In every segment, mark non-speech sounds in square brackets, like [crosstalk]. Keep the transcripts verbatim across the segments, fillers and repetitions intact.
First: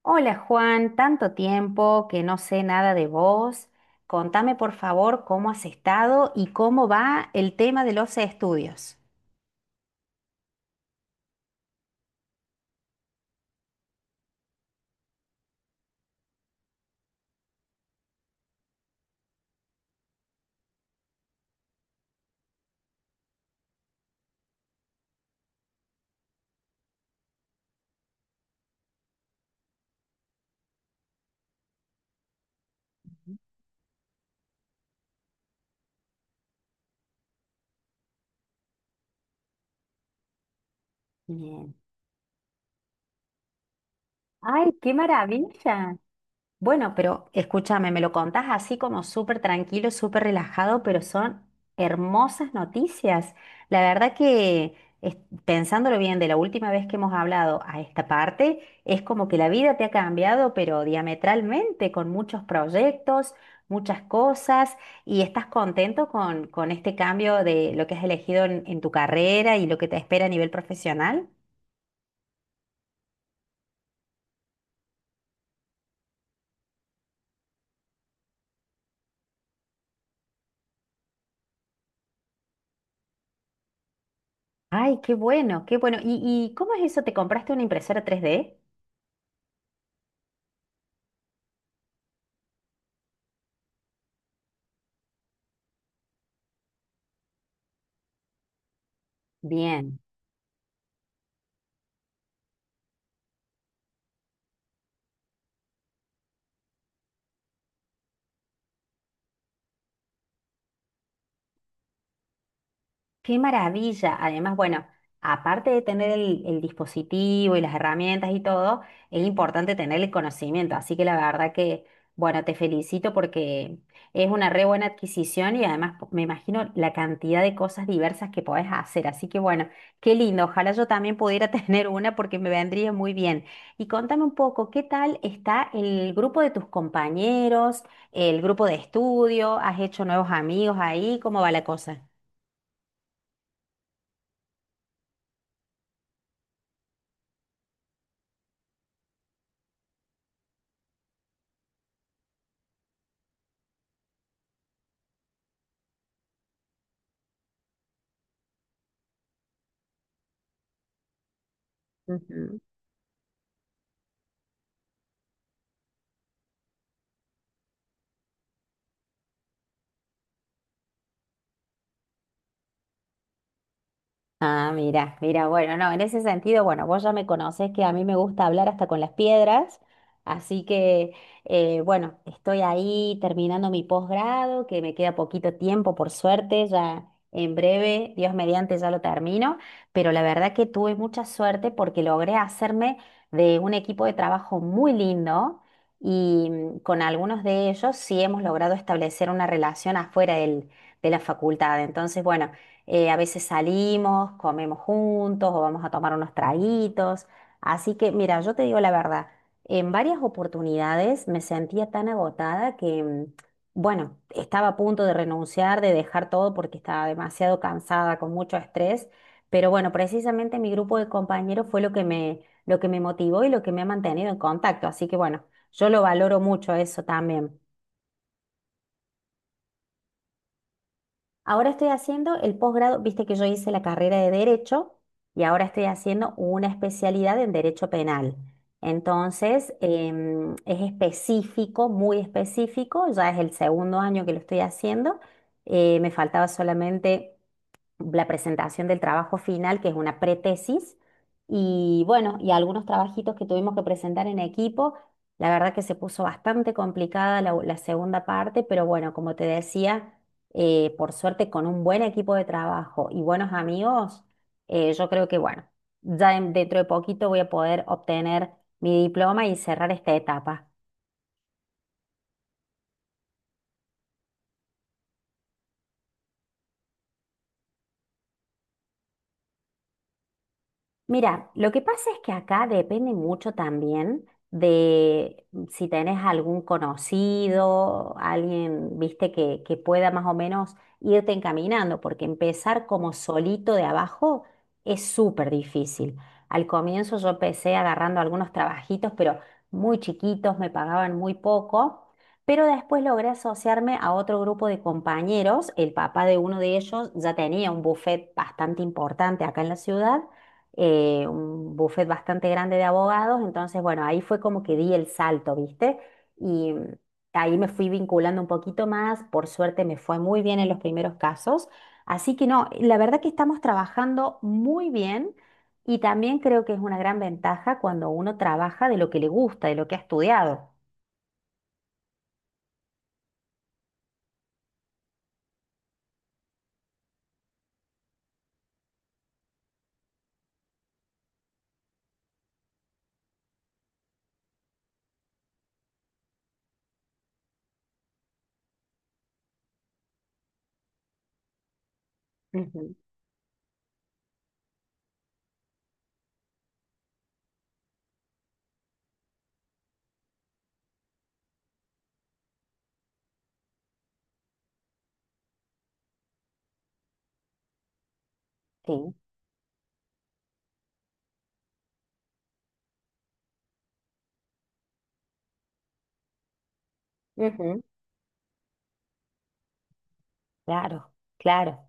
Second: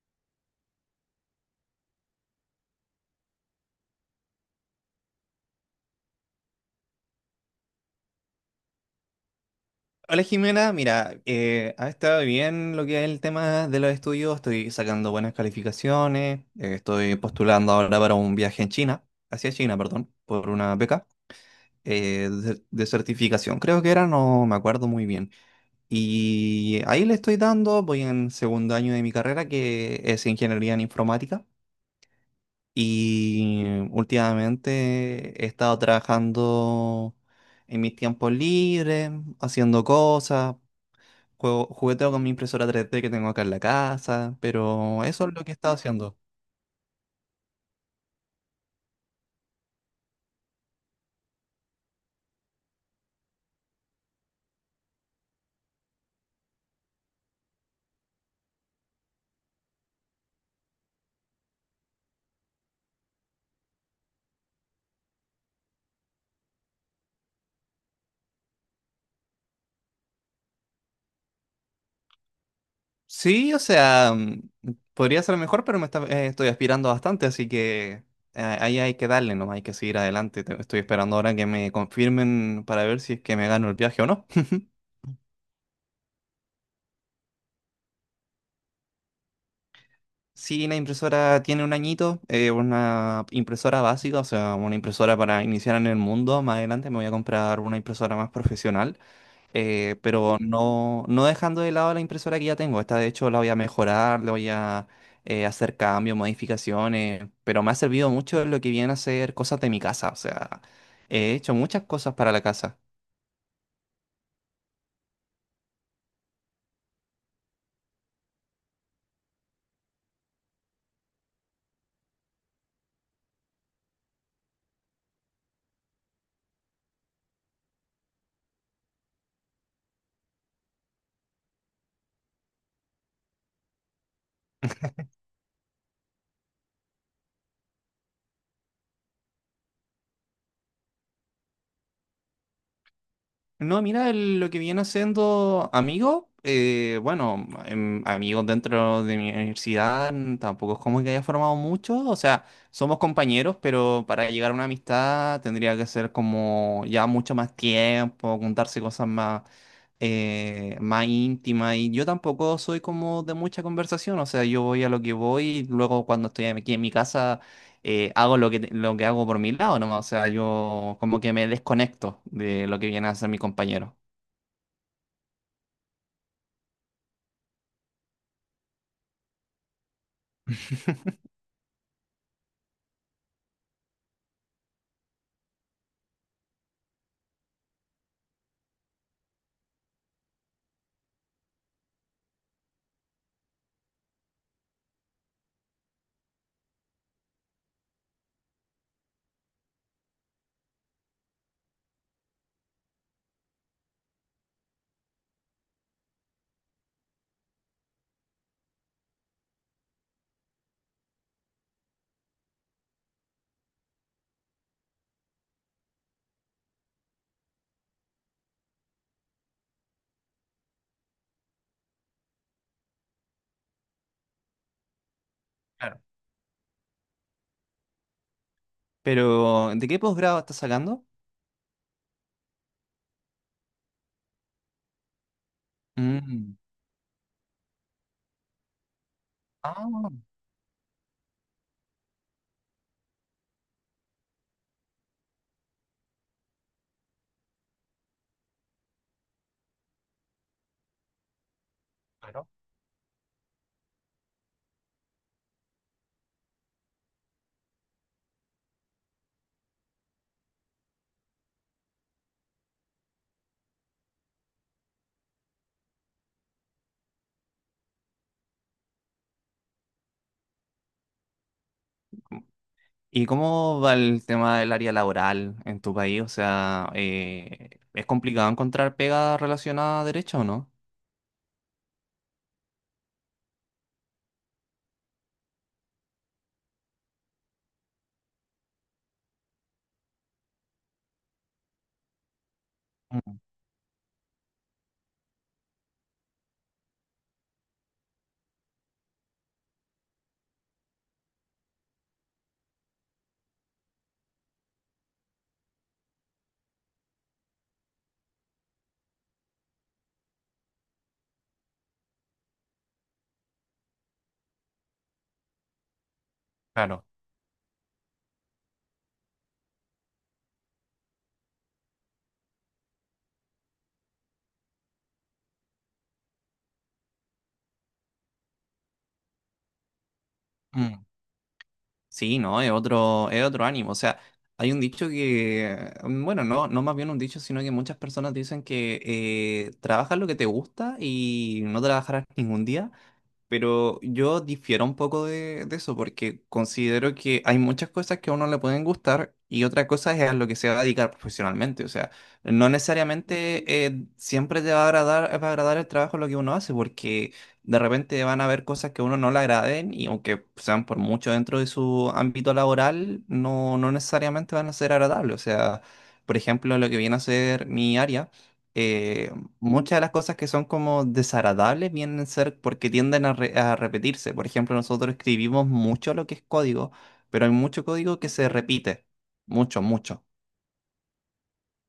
Hola Juan, tanto tiempo que no sé nada de vos. Contame por favor cómo has estado y cómo va el tema de los estudios. Hola Jimena, mira, eh, ha estado bien lo que es el tema de los estudios, estoy sacando buenas calificaciones, eh, estoy postulando ahora para un viaje en China, hacia China, perdón, por una beca eh, de, de certificación, creo que era, no me acuerdo muy bien. Y ahí le estoy dando, voy en segundo año de mi carrera que es ingeniería en informática y últimamente he estado trabajando en mis tiempos libres, haciendo cosas. Juego, Bien. jugueteo con mi impresora tres D que tengo acá en la casa, Ay, qué pero eso es lo que he estado maravilla. haciendo. Bueno, pero escúchame, me lo contás así como súper tranquilo, súper relajado, pero son hermosas noticias. La verdad que es- pensándolo bien, de la última vez que hemos hablado a esta parte, es como que la vida te ha cambiado, pero diametralmente, con muchos proyectos, muchas cosas, y estás contento con, con este cambio de lo que has elegido en, en tu carrera y lo que te espera a nivel profesional. Sí, o sea, mm, podría ser mejor, pero me está- eh, estoy aspirando bastante, así que eh, ahí hay que darle, nomás hay que seguir adelante. Te- Estoy esperando ahora que me confirmen para ver si es que me gano el viaje o no. [laughs] Ay, qué bueno, qué bueno. ¿Y, y cómo es eso? ¿Te compraste una impresora tres d? Sí, la impresora tiene un añito, eh, una impresora básica, o sea, una impresora para iniciar en el mundo. Más adelante me voy a comprar una impresora más profesional. eh, Bien. Pero no, no dejando de lado la impresora que ya tengo. Esta de hecho la voy a mejorar, le voy a eh, hacer cambios, modificaciones, pero me ha servido mucho lo que viene a ser cosas de mi casa. O sea, he hecho muchas cosas para la casa. Qué maravilla. Además, bueno, aparte de tener el, el dispositivo y las herramientas y todo, es importante tener el conocimiento. Así que la verdad que, bueno, te felicito porque es una re buena adquisición y además po- me imagino la cantidad de cosas diversas que podés hacer. Así que, bueno, qué lindo. Ojalá yo también pudiera [laughs] tener una porque me vendría muy bien. Y contame un poco, ¿qué tal está el grupo de tus compañeros, el grupo de estudio? ¿Has hecho nuevos amigos ahí? ¿Cómo va la cosa? No, mira, el- lo que viene haciendo amigos, eh, bueno, em, amigos dentro de mi universidad, mm, tampoco es como que haya formado muchos, o sea, somos compañeros, pero para llegar a una amistad tendría que ser como ya mucho más tiempo, contarse cosas más, eh, más íntimas, y yo Ujú. tampoco soy como de mucha conversación, o sea, yo voy a lo que voy, y luego cuando estoy aquí en mi casa eh, hago lo que, lo que hago por mi lado, ¿no? O sea, yo como que me desconecto de lo que viene a hacer mi compañero. Ah, mira, mira, bueno, no, en ese sentido, bueno, vos ya me conocés que a mí me gusta hablar hasta con las piedras, así que, [laughs] eh, bueno, estoy ahí terminando mi posgrado, que me queda poquito tiempo, por suerte, ya en breve, Dios mediante, ya lo termino, pero la verdad que tuve mucha suerte porque logré hacerme de un equipo de trabajo muy lindo y mm, con algunos de ellos sí hemos logrado establecer una relación afuera del- de la facultad, entonces, bueno, eh, a veces salimos, comemos juntos o vamos a tomar unos traguitos. Así que, mira, yo te digo la verdad, en varias oportunidades me sentía tan agotada que, mm, bueno, estaba a punto de renunciar, de dejar todo porque estaba demasiado cansada, con mucho estrés. Pero bueno, precisamente mi grupo de compañeros fue lo que me, lo que me motivó y lo que me ha mantenido en contacto. Así que bueno, yo Claro. lo valoro mucho eso también. Pero, ¿de qué posgrado estás sacando? Ahora estoy haciendo el posgrado, viste que yo hice la carrera de Derecho y ahora estoy haciendo Mm. una especialidad en Derecho Penal. Entonces, Ah, em, es específico, muy específico, ya es el segundo año que lo estoy haciendo. Eh, me faltaba solamente la presentación del trabajo final, que es una pretesis, y bueno, claro. y algunos trabajitos que tuvimos que presentar en equipo. La verdad que se puso bastante complicada la, la segunda parte, pero bueno, como te decía, eh, por suerte con un buen equipo de trabajo y buenos amigos, eh, yo creo que bueno, ya en- dentro de poquito voy a poder obtener mi diploma y cerrar esta etapa. ¿Y cómo va el tema del área laboral en tu país? O sea, eh, ¿es complicado encontrar pega relacionada a derecho o no? Mira, lo que pasa es que acá depende mucho también de mm, si tenés algún conocido, alguien, viste, que, que pueda más o menos irte encaminando, porque empezar como Mm, solito de abajo es súper difícil. Al comienzo yo empecé agarrando algunos trabajitos, pero muy chiquitos, me pagaban muy poco, pero después logré asociarme a otro grupo de compañeros. El papá de uno de ellos ya tenía un buffet bastante importante acá en la ciudad, eh, un buffet bastante grande de abogados, entonces bueno, ahí fue como que di el salto, ¿viste? Y mm, claro. ahí me fui vinculando un poquito más, por suerte me fue muy bien en los primeros casos, así que no, la verdad que estamos trabajando muy bien y también creo que es una gran ventaja cuando uno trabaja de lo que le gusta, de lo que ha estudiado. Sí, no, es otro, es otro ánimo. O sea, hay un dicho que, mm, bueno, no, no más bien un dicho, sino que muchas personas dicen que eh, trabajas lo que te gusta y no trabajarás ningún día. Pero yo difiero un poco de, de eso porque considero que hay muchas cosas que a uno le pueden gustar y otra cosa es a lo que se va a dedicar profesionalmente. O sea, no Ujú. necesariamente eh, siempre te va a agradar, va a agradar el trabajo lo que uno hace porque de repente van a haber cosas que a uno no le agraden y aunque sean por mucho dentro de su ámbito laboral, no, no necesariamente van a ser agradables. O sea, por ejemplo, lo que viene a ser mi área. Sí, eh, Muchas de las cosas que son como desagradables vienen a ser porque tienden a, re- a repetirse. Por ejemplo, nosotros escribimos mucho lo que es código, pero hay ujú. mucho código que se repite. Mucho, mucho. Claro, claro.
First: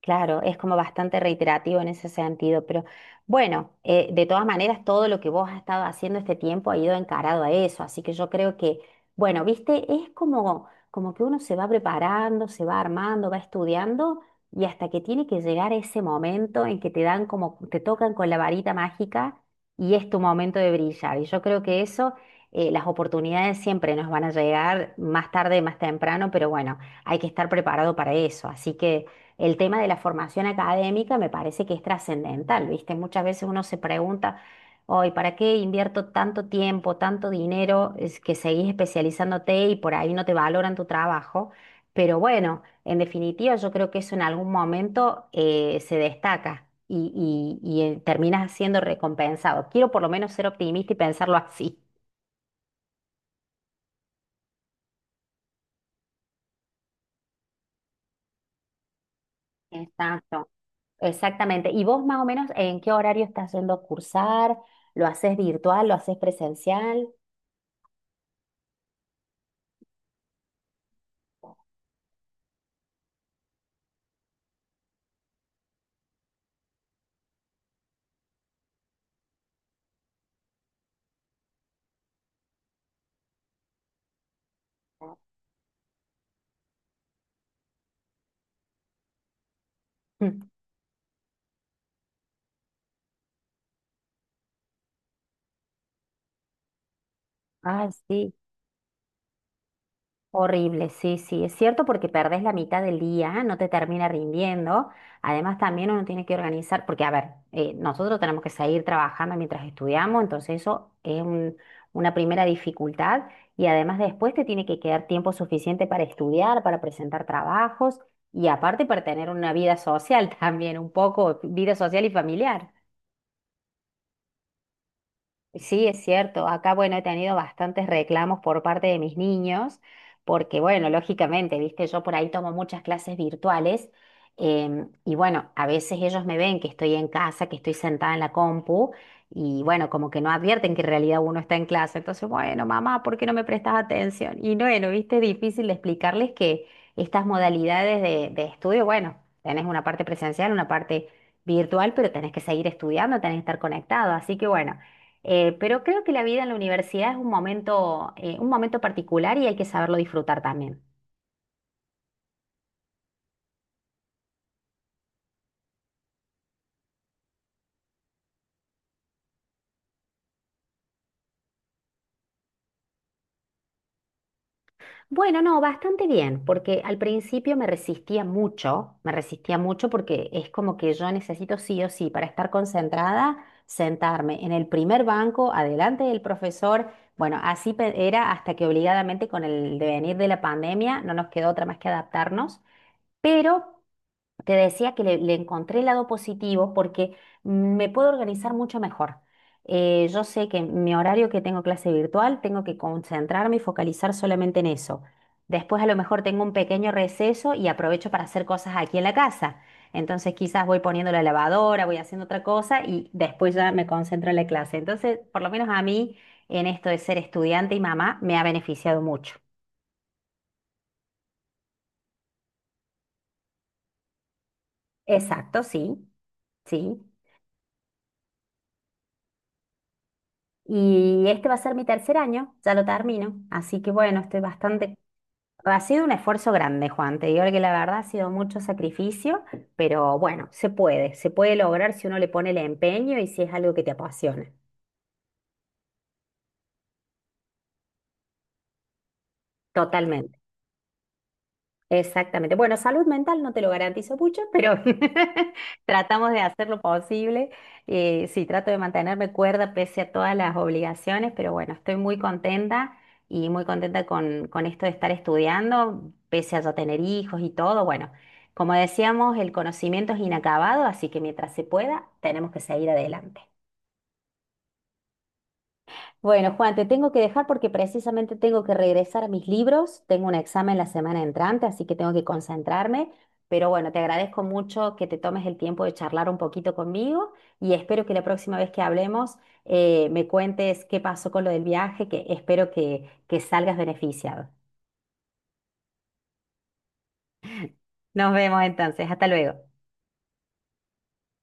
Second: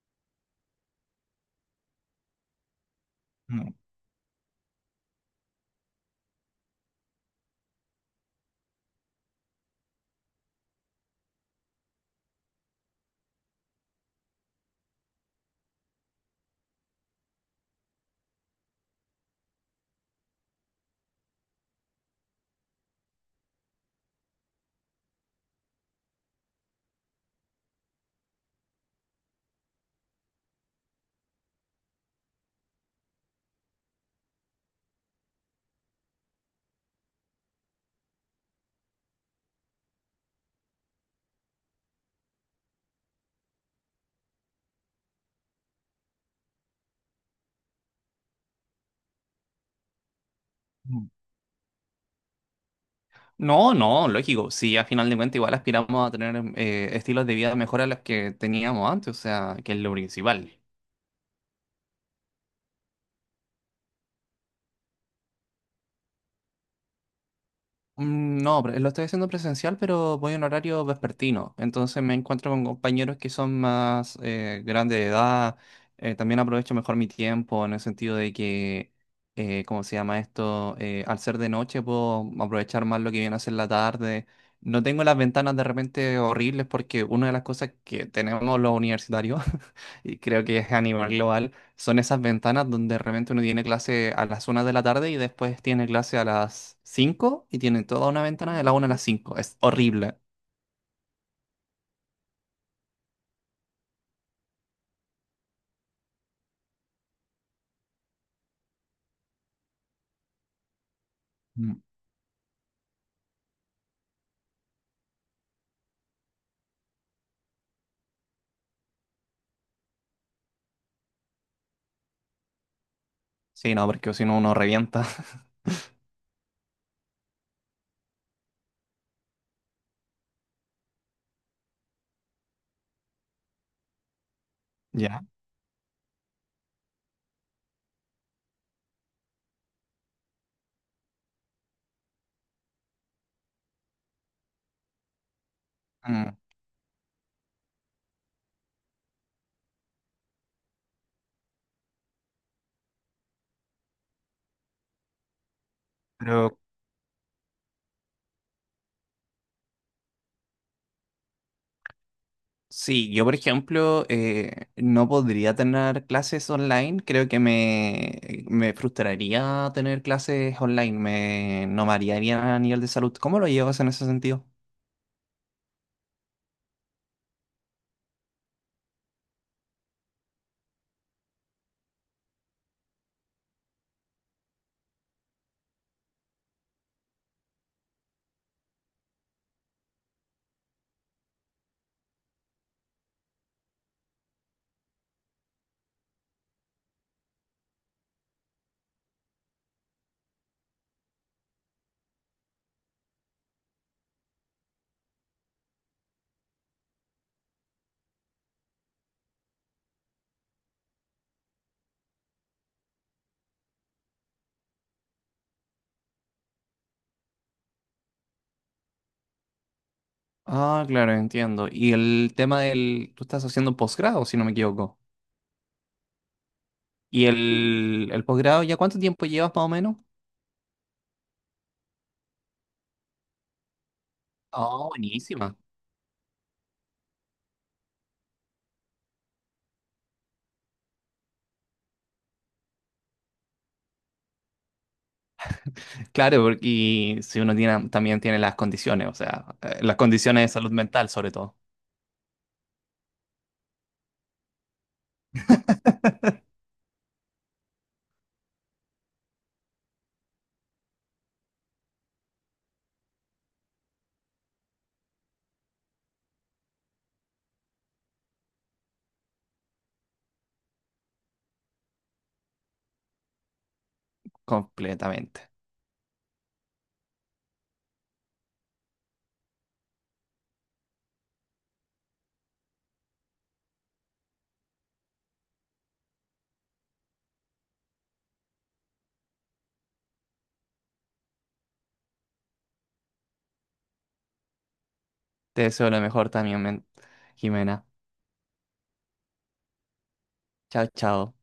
Claro, es como bastante reiterativo en ese sentido, pero bueno, Mm, eh, de todas maneras, todo lo que vos has estado haciendo este tiempo ha ido encarado a eso, así que yo creo que, bueno, viste, es como, como que uno se va preparando, se va armando, va estudiando y hasta que tiene que llegar ese momento en que te dan como, te tocan con la varita mágica y es tu momento de brillar. Y yo creo que eso, eh, las oportunidades siempre nos van a llegar más tarde, más temprano, pero bueno, hay que estar preparado para eso, así que... El tema de la formación académica me parece que es trascendental, ¿viste? Muchas veces uno se pregunta, hoy, ¿para qué invierto tanto tiempo, tanto dinero? Es que seguís especializándote y por ahí no te valoran tu trabajo. Pero bueno, en definitiva, yo creo que eso en algún momento eh, se destaca y, y, y eh, terminas siendo recompensado. Quiero por lo menos ser optimista y mm. pensarlo así. No, no, lógico. Si a final de cuentas igual aspiramos a tener eh, estilos de vida mejor a los que teníamos antes, o sea, que es lo Exacto, principal. exactamente. ¿Y vos más o menos en qué horario estás yendo a cursar? ¿Lo haces virtual? ¿Lo haces presencial? Mm, no, pre- lo estoy haciendo presencial, pero voy en horario vespertino. Entonces me encuentro con compañeros que son más eh, grandes de edad. Eh, también aprovecho mejor mi tiempo en el sentido de que, eh, ¿cómo se llama esto? Eh, al ser de noche puedo aprovechar más lo que viene a ser la tarde. No tengo las ventanas de repente horribles porque una de las cosas que tenemos los universitarios, [laughs] y creo Mm. que es a nivel global, son esas ventanas donde de repente uno tiene clase a las una de la tarde y después tiene clase a las cinco y tiene Ay, toda una sí, ventana de la una a las cinco. Es horrible. horrible, sí, sí, es cierto porque perdés la mitad del día, no te termina rindiendo. Además, también uno tiene que organizar, porque a ver, eh, nosotros tenemos que seguir trabajando mientras estudiamos, entonces eso es un- Mm. una primera dificultad y además después te tiene que quedar tiempo suficiente para estudiar, para presentar trabajos y aparte para tener una vida social [laughs] también, un poco, vida social y familiar. Sí, no, porque si no uno revienta. [laughs] Sí, es cierto. Acá, bueno, he tenido bastantes reclamos por parte de mis niños, porque, bueno, lógicamente, viste, yo por ahí tomo muchas clases virtuales, em, y, Ya. bueno, a veces ellos me ven que estoy en casa, que estoy sentada en la compu y, bueno, como que no advierten que en realidad uno está en clase. Entonces, bueno, mamá, ¿por qué no me prestas atención? Y, bueno, viste, es difícil de Mm. explicarles que estas modalidades de, de estudio, bueno, tenés una parte presencial, una parte virtual, pero tenés que seguir estudiando, tenés que estar conectado. Así que, bueno. Eh, pero creo que la vida en la Pero universidad es un momento, eh, un momento particular y hay que saberlo disfrutar también. sí, yo por ejemplo eh, no podría tener clases online. Creo que me, me frustraría tener clases online. Me, no me haría bien a nivel de salud. ¿Cómo lo llevas en ese sentido? Bueno, no, bastante bien, porque al principio me resistía mucho, me resistía mucho porque es como que yo necesito sí o sí para estar concentrada, sentarme en el primer banco, adelante del profesor. Bueno, así pe- era hasta que obligadamente con el devenir de la pandemia no nos quedó otra más que adaptarnos, pero te decía que le, le encontré el lado positivo porque me puedo organizar mucho mejor. Eh, yo sé que mi horario que tengo clase virtual, tengo que concentrarme y focalizar solamente en eso. Después a lo mejor tengo un pequeño receso y aprovecho para hacer cosas aquí en la casa. Entonces quizás voy poniendo la lavadora, voy haciendo otra cosa y después ya me concentro en la clase. Entonces, por lo menos a mí, en esto de ser estudiante y mamá, me ha beneficiado mucho. Ah, claro, entiendo. Y el tema del... Tú estás haciendo un posgrado, si no me equivoco. Exacto, sí, sí. ¿Y el, el posgrado ya cuánto tiempo llevas más o menos? Y este va a ser mi tercer año, ya lo termino. Así que bueno, estoy Oh, bastante... buenísima. Ha sido un esfuerzo grande, Juan. Te digo que la verdad ha sido mucho sacrificio, pero bueno, se puede. Se puede lograr si uno le pone el empeño y si es algo que te apasiona. Claro, porque y si uno tiene, también tiene las condiciones, o sea, eh, las Totalmente. condiciones de salud mental sobre todo, Exactamente. Bueno, salud mental no te lo garantizo mucho, pero [laughs] tratamos de hacer lo posible. Eh, sí, trato de mantenerme cuerda pese a todas las obligaciones, pero bueno, estoy muy contenta y muy contenta con, con esto de estar estudiando, pese a ya tener hijos y todo. Bueno, como decíamos, el conocimiento es inacabado, así que mientras se pueda, tenemos que seguir adelante. completamente. Bueno, Juan, te tengo que dejar porque precisamente tengo que regresar a mis libros. Tengo un examen la semana entrante, así que tengo que concentrarme. Pero bueno, te agradezco mucho que te tomes el tiempo de charlar un poquito conmigo y espero que la próxima vez que hablemos eh, me cuentes qué pasó con lo del viaje, que espero que, que salgas beneficiado. Te deseo lo mejor también, men- Jimena. Nos vemos entonces. Hasta luego. Chao, chao.